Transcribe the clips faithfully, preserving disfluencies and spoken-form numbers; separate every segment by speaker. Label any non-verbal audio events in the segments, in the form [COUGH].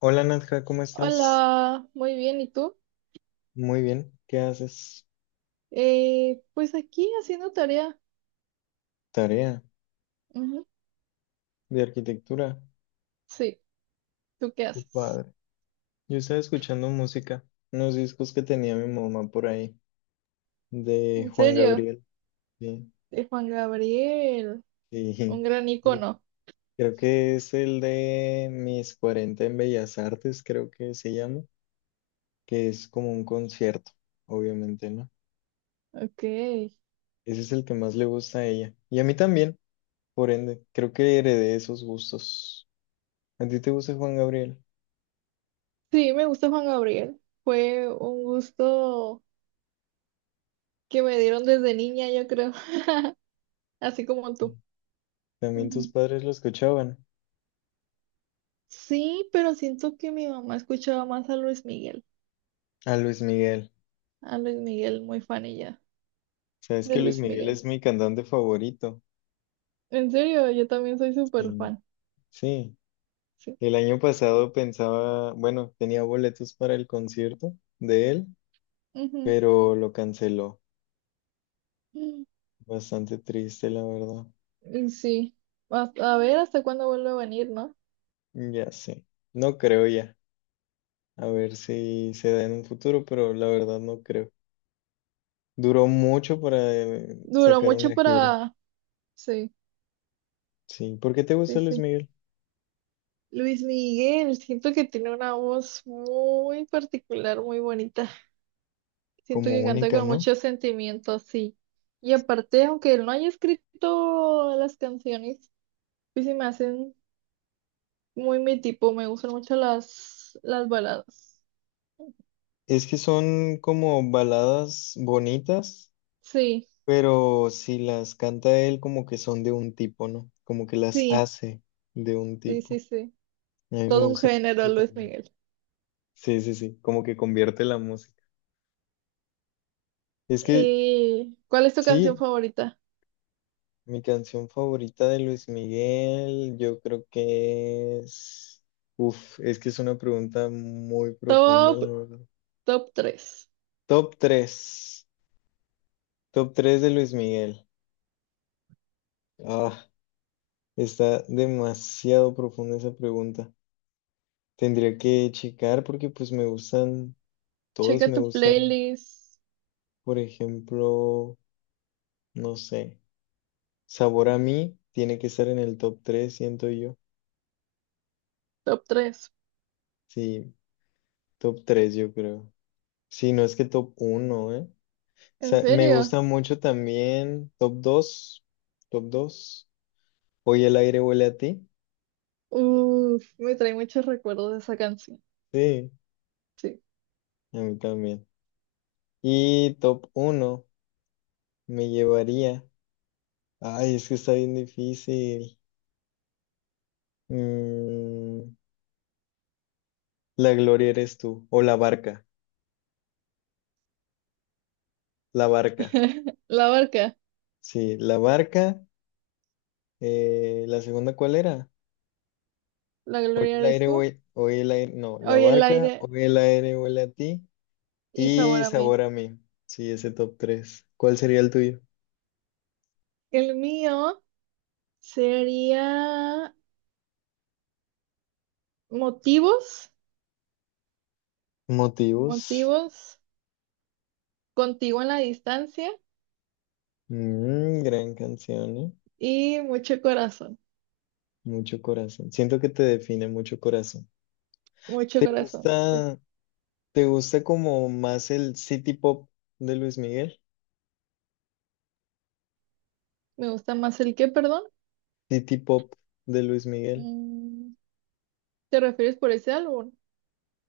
Speaker 1: Hola Nadja, ¿cómo estás?
Speaker 2: Hola, muy bien, ¿y tú?
Speaker 1: Muy bien, ¿qué haces?
Speaker 2: Eh, pues aquí haciendo tarea.
Speaker 1: Tarea
Speaker 2: Ujú.
Speaker 1: de arquitectura.
Speaker 2: Sí, ¿tú qué
Speaker 1: Qué
Speaker 2: haces?
Speaker 1: padre. Yo estaba escuchando música, unos discos que tenía mi mamá por ahí, de
Speaker 2: En
Speaker 1: Juan
Speaker 2: serio,
Speaker 1: Gabriel. Sí,
Speaker 2: de Juan Gabriel, un
Speaker 1: sí. [LAUGHS]
Speaker 2: gran
Speaker 1: Lo-
Speaker 2: icono.
Speaker 1: Creo que es el de Mis cuarenta en Bellas Artes, creo que se llama, que es como un concierto, obviamente, ¿no?
Speaker 2: Ok.
Speaker 1: Ese es el que más le gusta a ella. Y a mí también, por ende, creo que heredé esos gustos. ¿A ti te gusta Juan Gabriel?
Speaker 2: Sí, me gusta Juan Gabriel. Fue un gusto que me dieron desde niña, yo creo, [LAUGHS] así como tú.
Speaker 1: También tus
Speaker 2: Ujú.
Speaker 1: padres lo escuchaban.
Speaker 2: Sí, pero siento que mi mamá escuchaba más a Luis Miguel.
Speaker 1: A Luis Miguel.
Speaker 2: A Luis Miguel, muy fan ella
Speaker 1: Sabes
Speaker 2: de
Speaker 1: que Luis
Speaker 2: Luis
Speaker 1: Miguel
Speaker 2: Miguel.
Speaker 1: es mi cantante favorito.
Speaker 2: En serio, yo también soy súper
Speaker 1: Sí.
Speaker 2: fan.
Speaker 1: Sí.
Speaker 2: Sí.
Speaker 1: El año pasado pensaba, bueno, tenía boletos para el concierto de él,
Speaker 2: Ujú.
Speaker 1: pero lo canceló. Bastante triste, la verdad.
Speaker 2: Y sí, a, a ver hasta cuándo vuelve a venir, ¿no?
Speaker 1: Ya sé. No creo ya. A ver si se da en un futuro, pero la verdad no creo. Duró mucho para eh,
Speaker 2: Duró
Speaker 1: sacar
Speaker 2: mucho
Speaker 1: una gira.
Speaker 2: para... Sí,
Speaker 1: Sí. ¿Por qué te
Speaker 2: sí,
Speaker 1: gusta Luis
Speaker 2: sí.
Speaker 1: Miguel?
Speaker 2: Luis Miguel, siento que tiene una voz muy particular, muy bonita. Siento
Speaker 1: Como
Speaker 2: que canta
Speaker 1: única,
Speaker 2: con
Speaker 1: ¿no?
Speaker 2: mucho sentimiento, sí. Y aparte, aunque él no haya escrito las canciones, pues se me hacen muy mi tipo, me gustan mucho las, las baladas.
Speaker 1: Es que son como baladas bonitas,
Speaker 2: Sí,
Speaker 1: pero si las canta él, como que son de un tipo, ¿no? Como que las
Speaker 2: sí,
Speaker 1: hace de un
Speaker 2: sí,
Speaker 1: tipo.
Speaker 2: sí, sí.
Speaker 1: A mí me
Speaker 2: Todo un
Speaker 1: gusta
Speaker 2: género,
Speaker 1: mucho
Speaker 2: Luis
Speaker 1: también.
Speaker 2: Miguel.
Speaker 1: Sí, sí, sí, como que convierte la música. Es que
Speaker 2: Eh, ¿cuál es tu canción
Speaker 1: sí,
Speaker 2: favorita?
Speaker 1: mi canción favorita de Luis Miguel, yo creo que es... Uf, es que es una pregunta muy profunda,
Speaker 2: Top
Speaker 1: la verdad.
Speaker 2: Top tres.
Speaker 1: Top tres, top tres de Luis Miguel. Ah. Está demasiado profunda esa pregunta. Tendría que checar porque pues me gustan, todas
Speaker 2: Checa
Speaker 1: me
Speaker 2: tu
Speaker 1: gustan.
Speaker 2: playlist.
Speaker 1: Por ejemplo, no sé, sabor a mí tiene que estar en el top tres, siento yo.
Speaker 2: Top tres.
Speaker 1: Sí, top tres yo creo. Sí, no es que top uno, ¿eh? O
Speaker 2: ¿En
Speaker 1: sea, me
Speaker 2: serio?
Speaker 1: gusta mucho también top dos, top dos, Hoy el aire huele a ti.
Speaker 2: Uf, me trae muchos recuerdos de esa canción.
Speaker 1: Sí,
Speaker 2: Sí.
Speaker 1: a mí también. Y top uno me llevaría. Ay, es que está bien difícil. Mm, la gloria eres tú, o la barca, la barca,
Speaker 2: [LAUGHS] La barca.
Speaker 1: sí, la barca, eh, la segunda, ¿cuál era?
Speaker 2: La
Speaker 1: Hoy
Speaker 2: gloria
Speaker 1: el
Speaker 2: eres
Speaker 1: aire
Speaker 2: tú.
Speaker 1: huele, hoy el aire, no, la
Speaker 2: Hoy el
Speaker 1: barca,
Speaker 2: aire
Speaker 1: hoy el aire huele a ti
Speaker 2: y sabor
Speaker 1: y
Speaker 2: a mí.
Speaker 1: sabor a mí, sí, ese top tres. ¿Cuál sería el tuyo?
Speaker 2: El mío sería motivos.
Speaker 1: Motivos.
Speaker 2: Motivos. Contigo en la distancia.
Speaker 1: Mm, gran canción, ¿eh?
Speaker 2: Y mucho corazón.
Speaker 1: Mucho corazón, siento que te define mucho corazón.
Speaker 2: Mucho
Speaker 1: ¿Te
Speaker 2: corazón. Sí.
Speaker 1: gusta, te gusta como más el city pop de Luis Miguel?
Speaker 2: Me gusta más el que, perdón.
Speaker 1: City pop de Luis Miguel.
Speaker 2: Mm, ¿te refieres por ese álbum?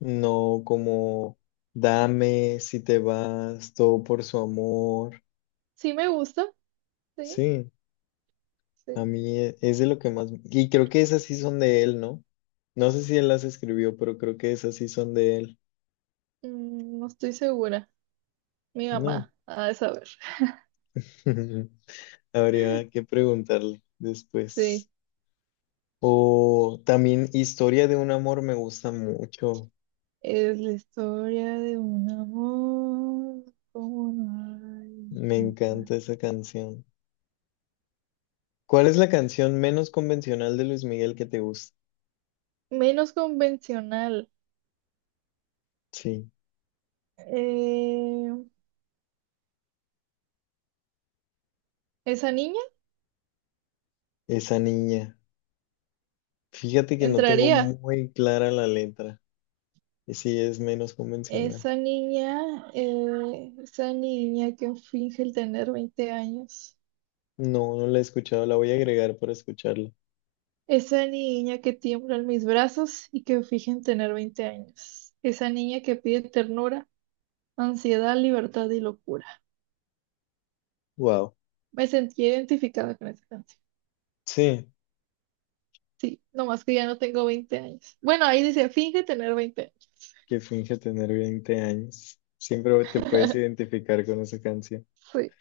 Speaker 1: No, como dame si te vas, todo por su amor.
Speaker 2: Sí, me gusta. Sí.
Speaker 1: Sí, a
Speaker 2: Sí.
Speaker 1: mí e- es de lo que más... Y creo que esas sí son de él, ¿no? No sé si él las escribió, pero creo que esas sí son de él.
Speaker 2: Mm, no estoy segura. Mi
Speaker 1: No.
Speaker 2: mamá ha de saber.
Speaker 1: [LAUGHS] Habría que preguntarle
Speaker 2: Sí,
Speaker 1: después. O también Historia de un amor me gusta mucho.
Speaker 2: es la historia de un amor como no hay
Speaker 1: Me
Speaker 2: igual.
Speaker 1: encanta esa canción. ¿Cuál es la canción menos convencional de Luis Miguel que te gusta?
Speaker 2: Menos convencional.
Speaker 1: Sí,
Speaker 2: Eh, Esa niña
Speaker 1: esa niña. Fíjate que no tengo
Speaker 2: entraría.
Speaker 1: muy clara la letra. Y sí, es menos convencional.
Speaker 2: Esa niña, eh, esa niña que finge el tener veinte años.
Speaker 1: No, no la he escuchado. La voy a agregar para escucharla.
Speaker 2: Esa niña que tiembla en mis brazos y que finge en tener veinte años. Esa niña que pide ternura, ansiedad, libertad y locura.
Speaker 1: Wow.
Speaker 2: Me sentí identificada con esa canción.
Speaker 1: Sí,
Speaker 2: Sí, nomás que ya no tengo veinte años. Bueno, ahí dice, finge tener veinte años.
Speaker 1: que finge tener veinte años. Siempre te puedes
Speaker 2: [LAUGHS]
Speaker 1: identificar con esa canción.
Speaker 2: Sí,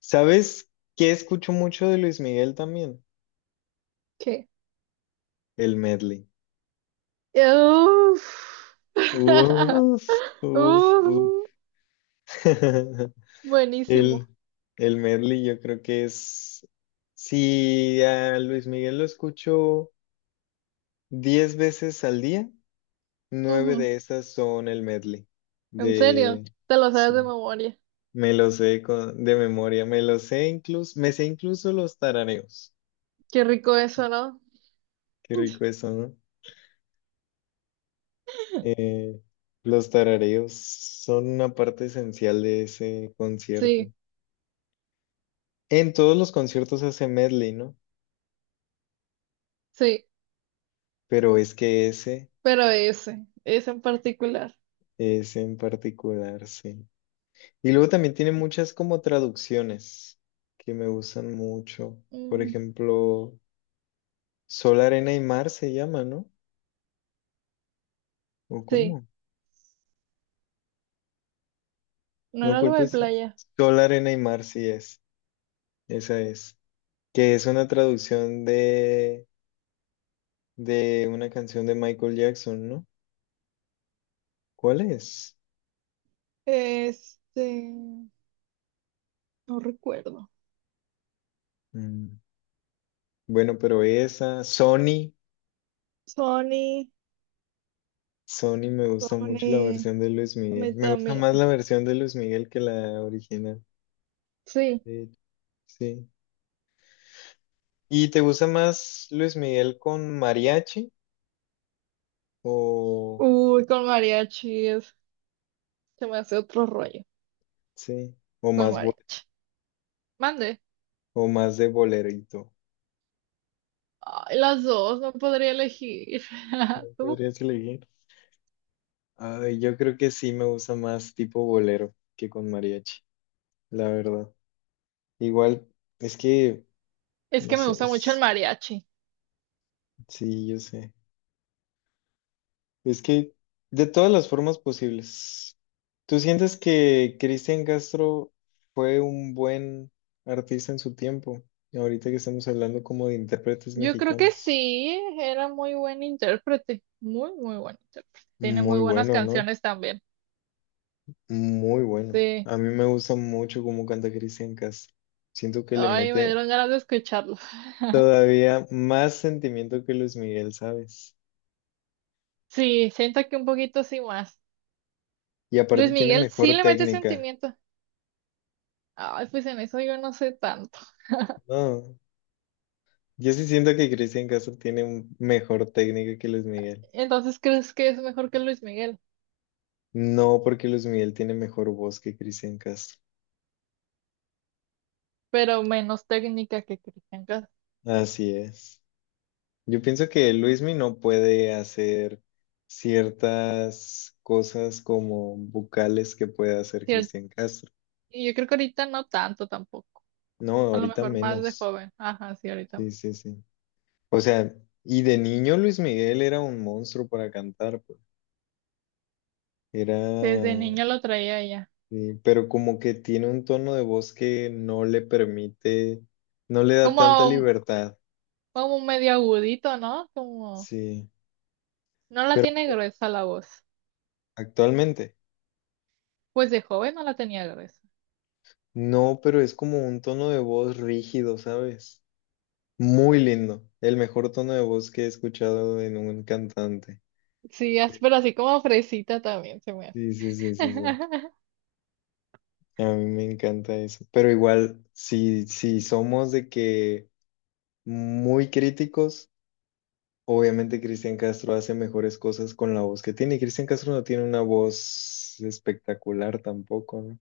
Speaker 1: ¿Sabes qué escucho mucho de Luis Miguel también?
Speaker 2: ¿qué?
Speaker 1: El medley.
Speaker 2: Uf. [LAUGHS]
Speaker 1: Uf, uf, uf.
Speaker 2: Uf.
Speaker 1: [LAUGHS]
Speaker 2: Buenísimo.
Speaker 1: El, el medley yo creo que es... Si a Luis Miguel lo escucho diez veces al día. Nueve
Speaker 2: Ujú.
Speaker 1: de esas son el medley
Speaker 2: En serio,
Speaker 1: de,
Speaker 2: te lo sabes de
Speaker 1: sí,
Speaker 2: memoria.
Speaker 1: me lo sé con- de memoria, me lo sé incluso, me sé incluso los tarareos.
Speaker 2: Qué rico eso, ¿no?
Speaker 1: Qué rico eso, ¿no? Eh, los tarareos son una parte esencial de ese concierto.
Speaker 2: Sí,
Speaker 1: En todos los conciertos hace medley, ¿no?
Speaker 2: sí,
Speaker 1: Pero es que ese,
Speaker 2: pero ese, ese en particular.
Speaker 1: ese en particular, sí. Y luego también tiene muchas como traducciones que me gustan mucho. Por
Speaker 2: Mm,
Speaker 1: ejemplo, Sol, Arena y Mar se llama, ¿no? ¿O
Speaker 2: sí,
Speaker 1: cómo?
Speaker 2: no
Speaker 1: No
Speaker 2: era algo de
Speaker 1: culpes a-
Speaker 2: playa.
Speaker 1: Sol, arena y mar, sí es. Esa es. Que es una traducción de, de una canción de Michael Jackson, ¿no? ¿Cuál es?
Speaker 2: Este, no recuerdo.
Speaker 1: Mm, bueno, pero esa, Sony.
Speaker 2: Sony.
Speaker 1: Sony me gusta mucho la
Speaker 2: Sony,
Speaker 1: versión de Luis
Speaker 2: a
Speaker 1: Miguel.
Speaker 2: mí
Speaker 1: Me gusta
Speaker 2: también.
Speaker 1: más la versión de Luis Miguel que la original,
Speaker 2: Sí.
Speaker 1: de hecho. Sí. ¿Y te gusta más Luis Miguel con mariachi o
Speaker 2: Uy, con mariachi es, se me hace otro rollo.
Speaker 1: sí, o
Speaker 2: Con
Speaker 1: más bo-
Speaker 2: mariachi. Mande.
Speaker 1: o más de bolerito?
Speaker 2: Ay, las dos, no podría elegir.
Speaker 1: ¿No
Speaker 2: [LAUGHS] ¿Tú?
Speaker 1: podrías elegir? Ay, yo creo que sí me gusta más tipo bolero que con mariachi, la verdad. Igual, es que,
Speaker 2: Es
Speaker 1: no
Speaker 2: que me
Speaker 1: sé,
Speaker 2: gusta mucho el
Speaker 1: es-
Speaker 2: mariachi.
Speaker 1: sí, yo sé. Es que de todas las formas posibles. ¿Tú sientes que Cristian Castro fue un buen artista en su tiempo? Ahorita que estamos hablando como de intérpretes
Speaker 2: Yo creo que
Speaker 1: mexicanos.
Speaker 2: sí, era muy buen intérprete. Muy, muy buen intérprete. Tiene muy
Speaker 1: Muy
Speaker 2: buenas
Speaker 1: bueno, ¿no?
Speaker 2: canciones también.
Speaker 1: Muy bueno.
Speaker 2: Sí.
Speaker 1: A mí me gusta mucho cómo canta Cristian Castro. Siento que le
Speaker 2: Ay, me
Speaker 1: mete
Speaker 2: dieron ganas de escucharlo.
Speaker 1: todavía más sentimiento que Luis Miguel, ¿sabes?
Speaker 2: Sí, siento que un poquito sí más.
Speaker 1: Y
Speaker 2: Luis
Speaker 1: aparte tiene
Speaker 2: Miguel sí
Speaker 1: mejor
Speaker 2: le mete
Speaker 1: técnica.
Speaker 2: sentimiento. Ay, pues en eso yo no sé tanto.
Speaker 1: No, yo sí siento que Cristian Castro tiene un- mejor técnica que Luis Miguel.
Speaker 2: Entonces, ¿crees que es mejor que Luis Miguel?
Speaker 1: No porque Luis Miguel tiene mejor voz que Cristian Castro.
Speaker 2: Pero menos técnica que Cristian Castro.
Speaker 1: Así es. Yo pienso que Luismi no puede hacer ciertas cosas como vocales que puede hacer Cristian Castro.
Speaker 2: Y yo creo que ahorita no tanto tampoco.
Speaker 1: No,
Speaker 2: A lo
Speaker 1: ahorita
Speaker 2: mejor más de
Speaker 1: menos.
Speaker 2: joven. Ajá, sí, ahorita.
Speaker 1: Sí, sí, sí. O sea, y de niño Luis Miguel era un monstruo para cantar, pues. Era,
Speaker 2: Desde niña lo traía ya.
Speaker 1: eh, pero como que tiene un tono de voz que no le permite, no le da
Speaker 2: Como,
Speaker 1: tanta libertad,
Speaker 2: como medio agudito, ¿no? Como
Speaker 1: sí.
Speaker 2: no la
Speaker 1: Pero
Speaker 2: tiene gruesa la voz.
Speaker 1: actualmente,
Speaker 2: Pues de joven no la tenía gruesa.
Speaker 1: no, pero es como un tono de voz rígido, ¿sabes? Muy lindo, el mejor tono de voz que he escuchado en un cantante.
Speaker 2: Sí, as- pero así como fresita también se me hace.
Speaker 1: Sí, sí, sí, sí, sí.
Speaker 2: [LAUGHS]
Speaker 1: A mí me encanta eso. Pero igual, si, si somos de que muy críticos, obviamente Cristian Castro hace mejores cosas con la voz que tiene, y Cristian Castro no tiene una voz espectacular tampoco, ¿no?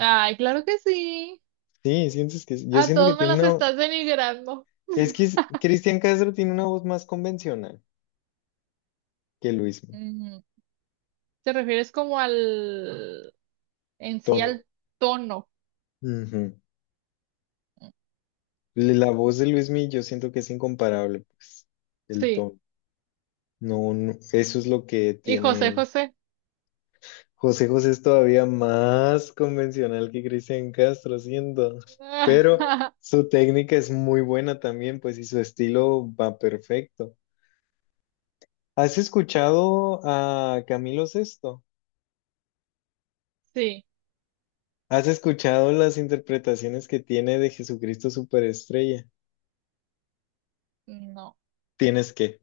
Speaker 2: Ay, claro que sí.
Speaker 1: Sí, sientes que yo
Speaker 2: A
Speaker 1: siento que
Speaker 2: todos me
Speaker 1: tiene
Speaker 2: los
Speaker 1: una,
Speaker 2: estás denigrando.
Speaker 1: es que es- Cristian Castro tiene una voz más convencional que Luismi,
Speaker 2: Ujú. ¿Te refieres como al en sí
Speaker 1: tono.
Speaker 2: al tono?
Speaker 1: Ujú. Le- La voz de Luismi yo siento que es incomparable, pues, el
Speaker 2: Sí.
Speaker 1: tono. No, no, eso es lo que
Speaker 2: Y
Speaker 1: tiene
Speaker 2: José
Speaker 1: él.
Speaker 2: José.
Speaker 1: José José es todavía más convencional que Cristian Castro, siento, pero
Speaker 2: [LAUGHS]
Speaker 1: su técnica es muy buena también, pues, y su estilo va perfecto. ¿Has escuchado a Camilo Sesto?
Speaker 2: Sí,
Speaker 1: ¿Has escuchado las interpretaciones que tiene de Jesucristo Superestrella?
Speaker 2: no,
Speaker 1: Tienes que,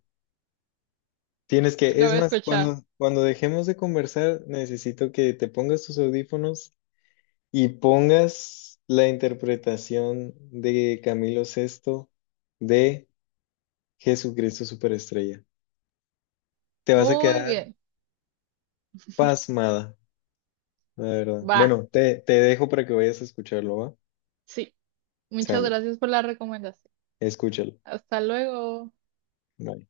Speaker 1: tienes que.
Speaker 2: lo
Speaker 1: Es
Speaker 2: voy a
Speaker 1: más,
Speaker 2: escuchar.
Speaker 1: cuando, cuando dejemos de conversar, necesito que te pongas tus audífonos y pongas la interpretación de Camilo Sesto de Jesucristo superestrella. Te vas a
Speaker 2: Muy
Speaker 1: quedar
Speaker 2: bien,
Speaker 1: pasmada, la verdad.
Speaker 2: va,
Speaker 1: Bueno, te, te dejo para que vayas a escucharlo, ¿va?
Speaker 2: sí. Muchas
Speaker 1: Sale,
Speaker 2: gracias por la recomendación.
Speaker 1: escúchalo.
Speaker 2: Hasta luego.
Speaker 1: Bye.